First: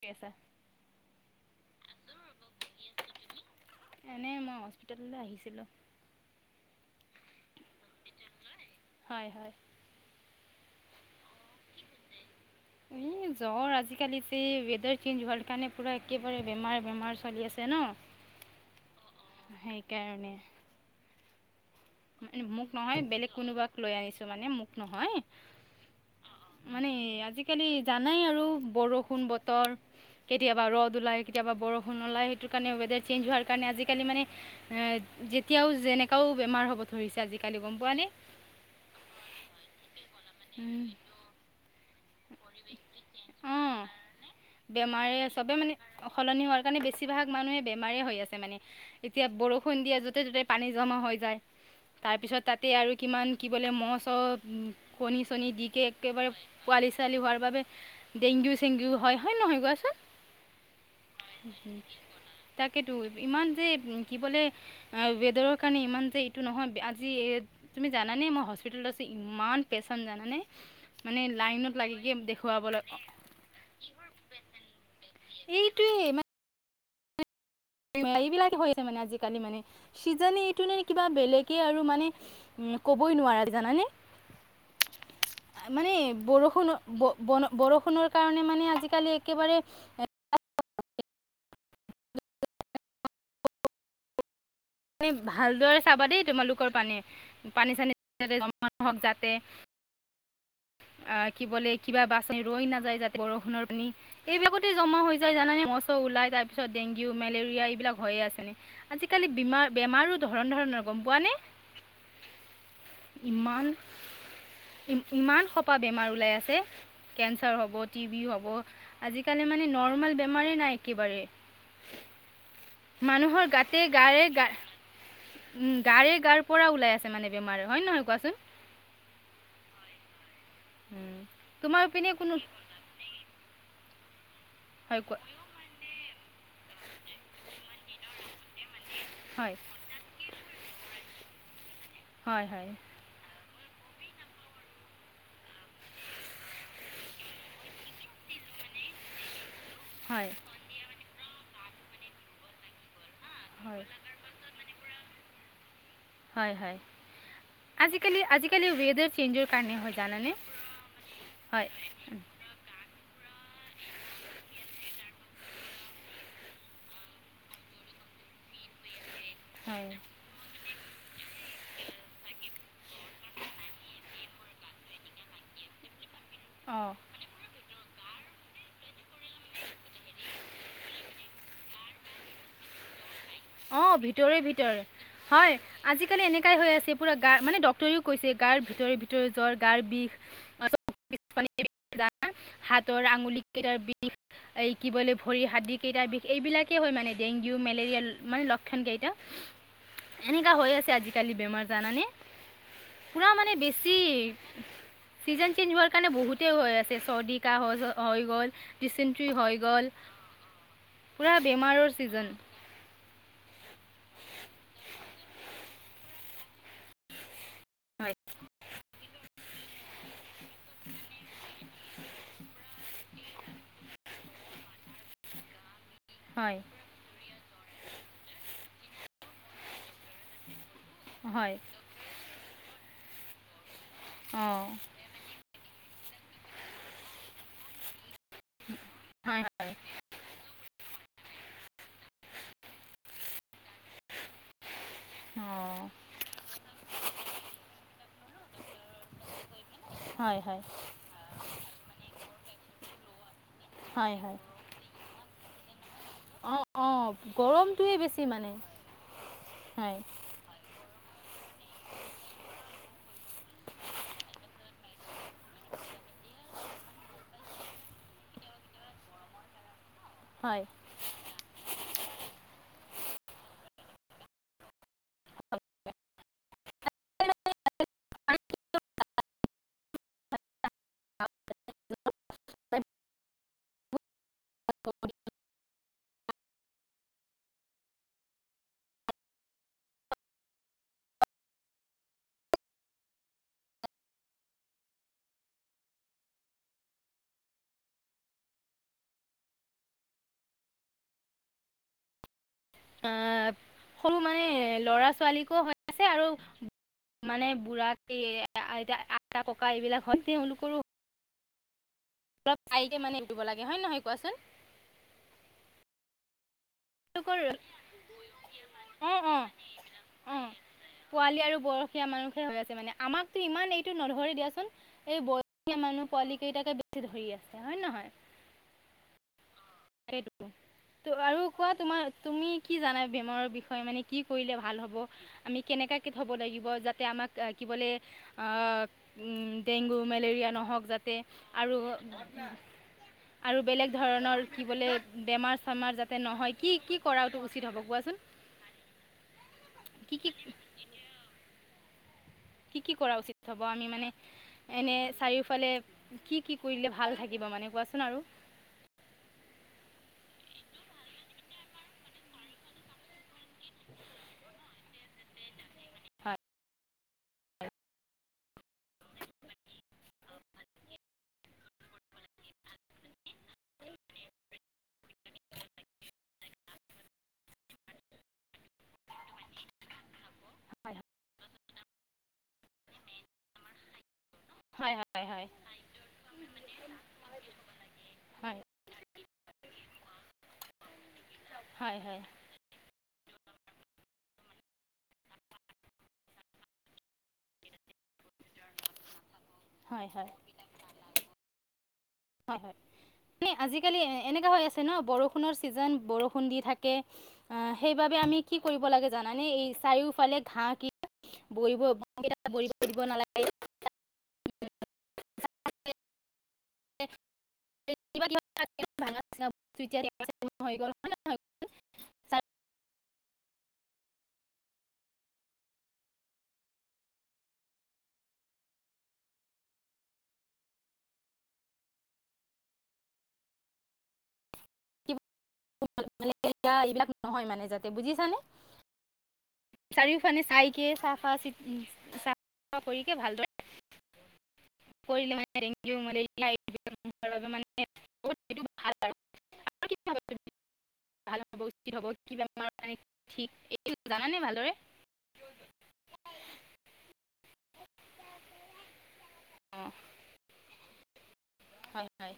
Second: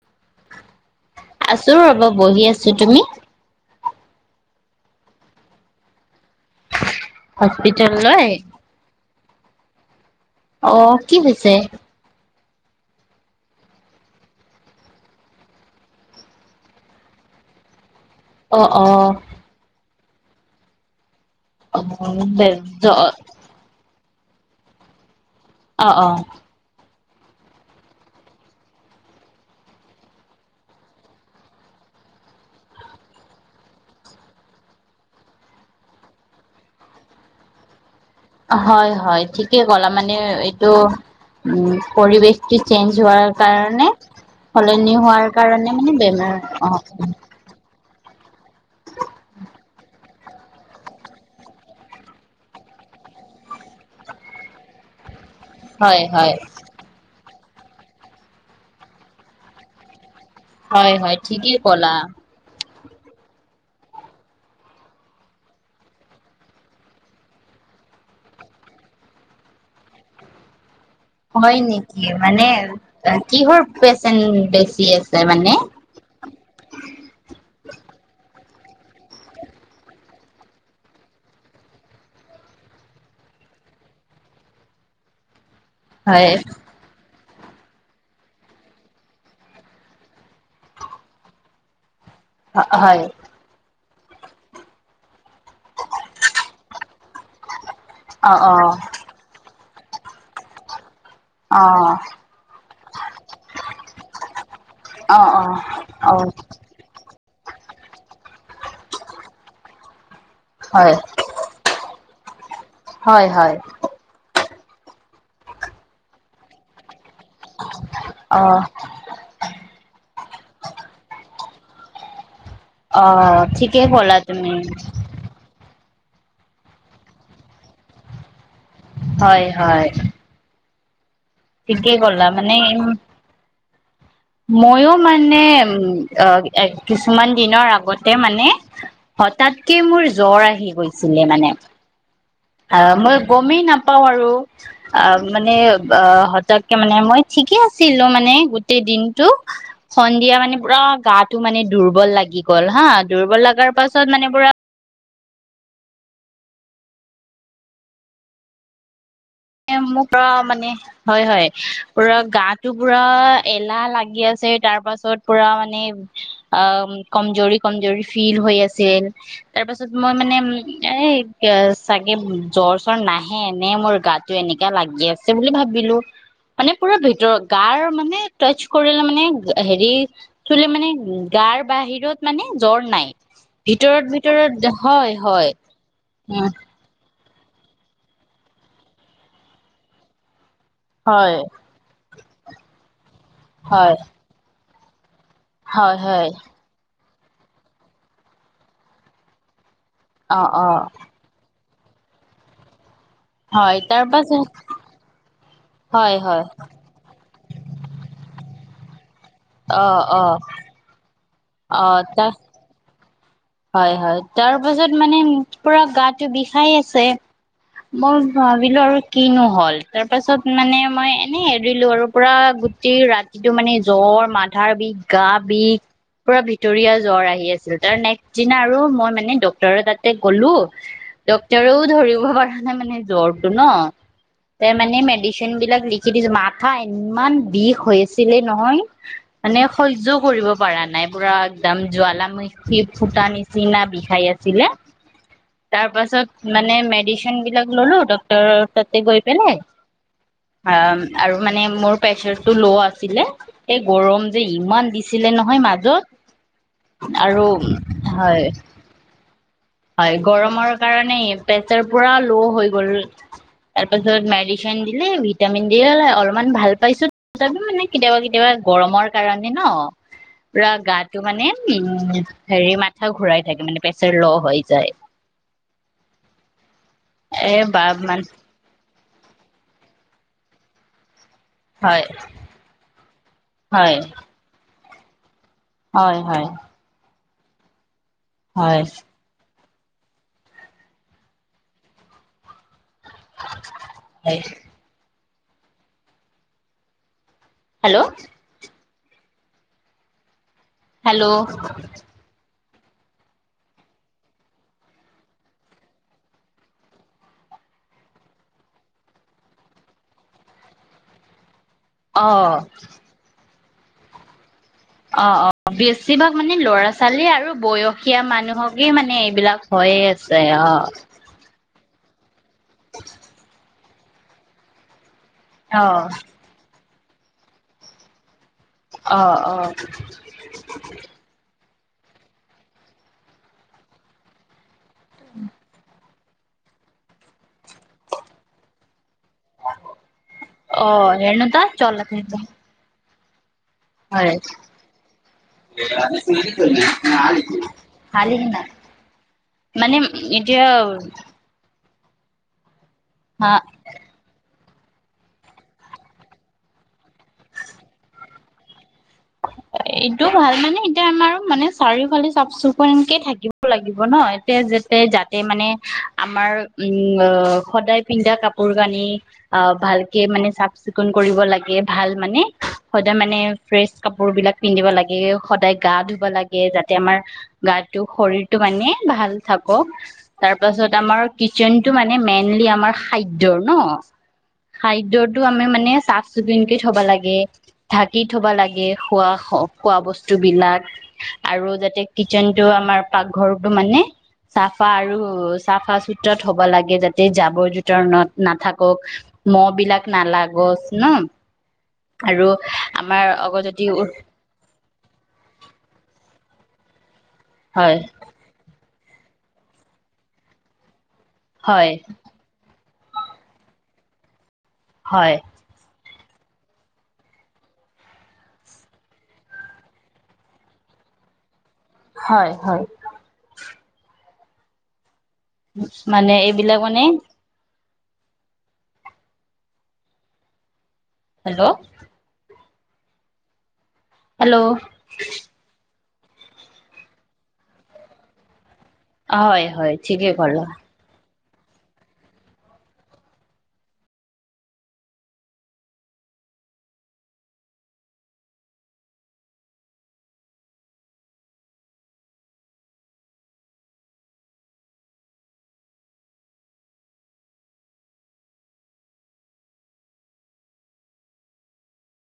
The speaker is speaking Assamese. কৰি আছা? আছো ৰ'ব বহি আছো তুমি এনে মই হস্পিতেললৈ আহিছিলো হস্পিতেললৈ হয় হয় অ কি হৈছে এই জ্বৰ আজিকালি যে ৱেডাৰ চেঞ্জ হোৱাৰ কাৰণে পুৰা একেবাৰে বেমাৰ বেমাৰ চলি আছে ন অ অ সেইকাৰণে অ মানে বে- মোক নহয় জ- বেলেগ কোনোবাক লৈ আনিছো মানে মোক নহয় অ অ মানে আজিকালি জানাই আৰু বৰষুণ বতৰ কেতিয়াবা ৰদ ওলায় কেতিয়াবা বৰষুণ ওলায় সেইটো কাৰণে ৱেডাৰ চেনঞ্জ হোৱাৰ কাৰণে আজিকালি মানে, এ যেতিয়াও যেনেকাও বেমাৰ হ'ব ধৰিছে আজিকালি গম পোৱা নে হয় হয় ঠিকে ক'লা মানে এইটো উম, উম পৰিৱেশটো চেঞ্জ হোৱাৰ অ'। কাৰণে সলনি বেমাৰে হোৱাৰ চবে কাৰণে মানে সলনি হোৱাৰ বেমাৰ অ। কাৰণে বেছিভাগ মানুহে বেমাৰ হৈ আছে মানে এতিয়া বৰষুণ দিয়ে য'তে- ত'তে পানী জমা হৈ যায়। তাৰপিছত তাতে আৰু কিমান কি বোলে ম'হ- চ'হ কণী -চণী দি একে হয় একেবাৰে হয় পোৱালি চোৱালি হোৱাৰ বাবে ডেংগু চেংগু হয় হয় নহয় কোৱাচোন হয় হয় ঠিকেই ক'লা তাকেতো ইমান যে কি বোলে আহ ৱেডাৰৰ কাৰণে ইমান যে এইটো নহয় আজি এ তুমি জানানে মই হস্পিতেলত আছো ইমান পেচেণ্ট জানানে মানে হয় লাইনত নেকি লাগিকে মানে দেখুৱাবলৈ কিহৰ পেচেণ্ট বেছি আছে মানে এইটোৱে এইবিলাক হৈছে মানে আজিকালি মানে চিজনে এইটো নে কিবা বেলেগে আৰু মানে উম ক'বই নোৱাৰা জানা নে [inaudible] মানে হয় বৰষুণ ব বন বৰষুণৰ কাৰণে মানে আজিকালি একেবাৰে এ হা হায়। নি ভালদৰে চাবা দেই তোমালোকৰ পানী, পানী- চানী অ যাতে অ জমা নহওক যাতে আহ কি অ বোলে? কিবা বাছ আনি ৰৈ নাযায় যাতে বৰষুণৰ পানী এইবিলাকতে জমা অ হৈ যায় জানানে? মহ - চহ অ অ ওলাই তাৰপিছত ডেংগু, মেলেৰিয়া এইবিলাক হৈয়ে আছেনে? আজিকালি বীমাৰ বেমাৰো ধৰণ ধৰণৰ হয় গম পোৱা নে? হয়- হয়। ই ইমান সোপা বেমাৰ ওলাই আছে। কেঞ্চাৰ হ'ব, টি বি হ'ব অ', আজিকালি মানে নৰ্মেল বেমাৰেই নাই একেবাৰে। অ', মানুহৰ গাতে ঠিকেই ক'লা গাৰে গা তুমি উম, গাৰে গাৰ পৰা ওলাই আছে মানে বেমাৰ হয় নে নহয় কোৱাচোন? হয় - হয়। হুম। ঠিকেই কলা মানে এম ময়ো হয় কোৱা মানে উম আ এ কিছুমান দিনৰ আগতে মানে হয় হঠাৎকে মোৰ জ্বৰ আহি গৈছিলে মানে হয় - হয়। আ মই গমেই নাপাওঁ আৰু আ মানে আ হঠাৎ কে মানে মই ঠিকে আছিলো মানে গোটেই দিনটো, হয় সন্ধিয়া মানে পুৰা গাটো মানে দুৰ্বল লাগি গ'ল হা। দুৰ্বল লগাৰ হয় পাছত মানে পুৰা হয়- হয়, আজিকালি -আজিকালি ৱেডাৰ চেঞ্জৰ কাৰণে এ, হয় মোৰ পুৰা জানানে মানে হয় -হয় পুৰা গাত টো পুৰা এলাহ লাগি আছে তাৰ পাছত পুৰা মানে আম, কমজৰি -কমজৰি ফিল হৈ আছিল হয় তাৰপাছত মই মানে এ গে চাগে জ্বৰ -চ্বৰ নাহে এনে মোৰ গাত টো এনেকা লাগি আছে বুলি ভাবিলো মানে অঁ পুৰা ভিতৰত গাৰ মানে টচ কৰিলে মানে হেৰি চুলে মানে গাৰ বাহিৰত মানে জ্বৰ নাই। অ, ভিতৰে -ভিতৰে হয়, আজিকালি হয় এনেকাই হৈ আছে পুৰা গাৰ মানে ডক্তৰেও কৈছে, গাৰ ভিতৰে- ভিতৰে জ্বৰ, গাৰ বিষ অ চ হয় [inaudible] হাতৰ আঙুলি কেইটাৰ হয় বিষ। এই কি বলে ভৰি, হয় হাডীকেইটাৰ বিষ হয় এইবিলাকেই হয় মানে ডেংগো - মেলেৰিয়া ল মানে লক্ষণকেইটা, অ এনেকা অ হৈ আছে আজিকালি বেমাৰ জানানে? পুৰা মানে হয় বেছি, তাৰ পাছত ছিজন চেঞ্জ হোৱাৰ কাৰণে হয় হয় বহুতে হৈ আছে চৰ্দি কাঁহ হ য হৈ গ'ল, ডিচেণ্ট্ৰি হৈ গ'ল অ অ পূৰা অ বেমাৰৰ ছিজন। তাৰ হয় হয় তাৰ পিছত মানে পুৰা গাত টো বিষায় আছে, হয় মই ভাবিলো আৰু কিনো হ'ল। তাৰ পাছত মানে মই এনেই এৰিলো আৰু পুৰা গুটেই ৰাতিটো মানে জ্বৰ, মাথাৰ বিষ, গা বিষ পুৰা হয় ভিতৰীয়া জ্বৰ আহি আছিল তাৰ নে চিনা আৰু মই মানে ডক্টৰৰ তাতে গ'লো, হয় ডক্টৰ ৰো ধৰিব পাৰা নাই মানে জ্বৰটো ন, অঁ তে মানে মেডি চিনবিলাক লিখি দিছে, মাথা ইমান বিষ হৈ আছ আছিলে নহয় হয় মানে হয় সহ্যও কৰিব পৰা নাই, পুৰা একদম জ্বালামুখী- ফুটা নিচিনা বিষাই আছিলে। অঁ তাৰপাছত- মানে মেডিচিন বিলাক ললো ডক্টৰ তাতে গৈ পেলাই। হয় হয় আ- আৰু মানে মোৰ প্ৰেচাৰ টো ল' আছিলে। এই হয় গৰম হয় যে ইমান দি- ছিলে নহয় মাজত। অঁ, অঁ, আৰু গৰমটোৱে বেছি হয় মানে। হয়, গৰমৰ কাৰণে প্ৰেচাৰ পুৰা ল' হৈ গ'ল। তাৰপাছত মেডিচিন দিলে। ভিটামিন দিয়ে অলপমান ভাল পাইছো তথাপি মানে কেতিয়াবা কেতিয়াবা গৰমৰ কাৰণে ন- হয় পুৰা গাটো মানে উম হেৰি মাথা ঘূৰাই থাকে মানে প্ৰেচাৰ ল হৈ। যায়, এ বা মান। হয়, হয়। হয়, হয়। হয়। সেই- হেল্ল'! হেল্ল'! আহ সৰু মানে ল'ৰা ছোৱালীকো হৈ আছে আৰু- মানে বুঢ়া আইতা ককা এইবিলাক হয় তেওঁলোকৰো- অ অলপ অ কাই মানে উৰিব লাগে হয় নহয় কোৱাচোন? অঁ, অঁ বেছিভাগ মানে ল'ৰা- ছোৱালী তেওঁলোকৰ আৰু বয়সীয়া মানুহকে মানে এইবিলাক হৈয়ে আছে অঁ। পোৱালী আৰু বয়সীয়া মানুহকে হৈ আছে মানে। আমাকতো ইমান এইটো নধৰি দিয়াচোন। এই- বয়সীয়া অ মানুহ, পোৱালি কেইটাকে বেছি ধৰি আছে, হয় নে নহয়? অঁ, অঁ। সেইটো ত আৰু কোৱা তোমাৰ তুমি কি জানা বেমাৰৰ বিষয়ে মানে কি কৰিলে ভাল হ'ব? আমি কেনেকাকে থ'ব লাগিব যাতে আমাক কি বোলে- ডেংগু, মেলেৰিয়া অ নহওঁক যাতে ৰেণুকা চল আৰু- [inaudible] আৰু বেলেগ হয় ধৰণৰ- কৰিবলৈ বেমাৰ চমাৰ যাতে নহয় কি কি কৰাটো উচিত হ'ব কোৱাচোন? হালি মানে কি কি এতিয়া- কি কি কৰা উচিত হা হ'ব আমি মানে- এনে চাৰিওফালে কি কি কৰিলে ভাল থাকিব মানে কোৱাচোন আৰু? এইটো ভাল মানে এতিয়া আমাৰ মানে চাৰিওফালে চাফ -চিকুণকে থাকিব। লাগিব ন, এতিয়া যে- তাতে মানে হয় আমাৰ উম সদায় পিন্ধা কাপোৰ কানি- অঁ ভালকে মানে চাফ চিকুণ কৰিব লাগে ভাল মানে সদায় মানে ফ্ৰেচ কাপোৰ বিলাক- পিন্ধিব লাগে, সদায় গা ধুব লাগে যাতে আমাৰ- গাটো শৰীৰটো মানে ভাল থাকক। তাৰ পাছত আমাৰ কিটচেনতটো মানে মেইনলি আমাৰ খাদ্যৰ ন, - হয় হয় খাদ্যটো হয় আমি মানে চাফ চিকুণকে থব লাগে, ঢাকি থব হয় লাগে খোৱা- খোৱা বস্তু বিলাক আৰু হয় হয় যাতে হয় কিটচেনটো আমাৰ পাকঘৰটো মানে- চাফা আৰু চাফা চুত্ৰত হ'ব লাগে যাতে জাৱৰ জোথৰ নাথাকক। মহ হয় হয় বিলাক হয় নালাগক ন। আৰু হয় হয় আমাৰ মানে অগজতি আজিকালি এনেকা হৈ আছে ন বৰষুণৰ ছিজন বৰষুণ দি থাকে হয় সেইবাবে আমি কি কৰিব লাগে জানানে এই চাৰিওফালে ঘাঁহ ক হয় বৰিবেই ব থৈ দিব নালাগে হয় [unintelligible] হয় হয় মানে এইবিলাক মানে হেল্ল' হেল্ল' চাৰিও- এইবিলাক নহয় মানে যাতে বুজিছানে হয় হয় ঠিকে চাৰিওফানে ক'লা চাই কে চাফা চ চফ চফা কৰিকে ভালদৰে কৰিলে মানে [unintelligible] ভাল আৰু [inaudible] ভাল হ'ব উচিত হ'ব কি বেমাৰ মান ঠিক এই জানানে ভালদৰে অ হয় হয়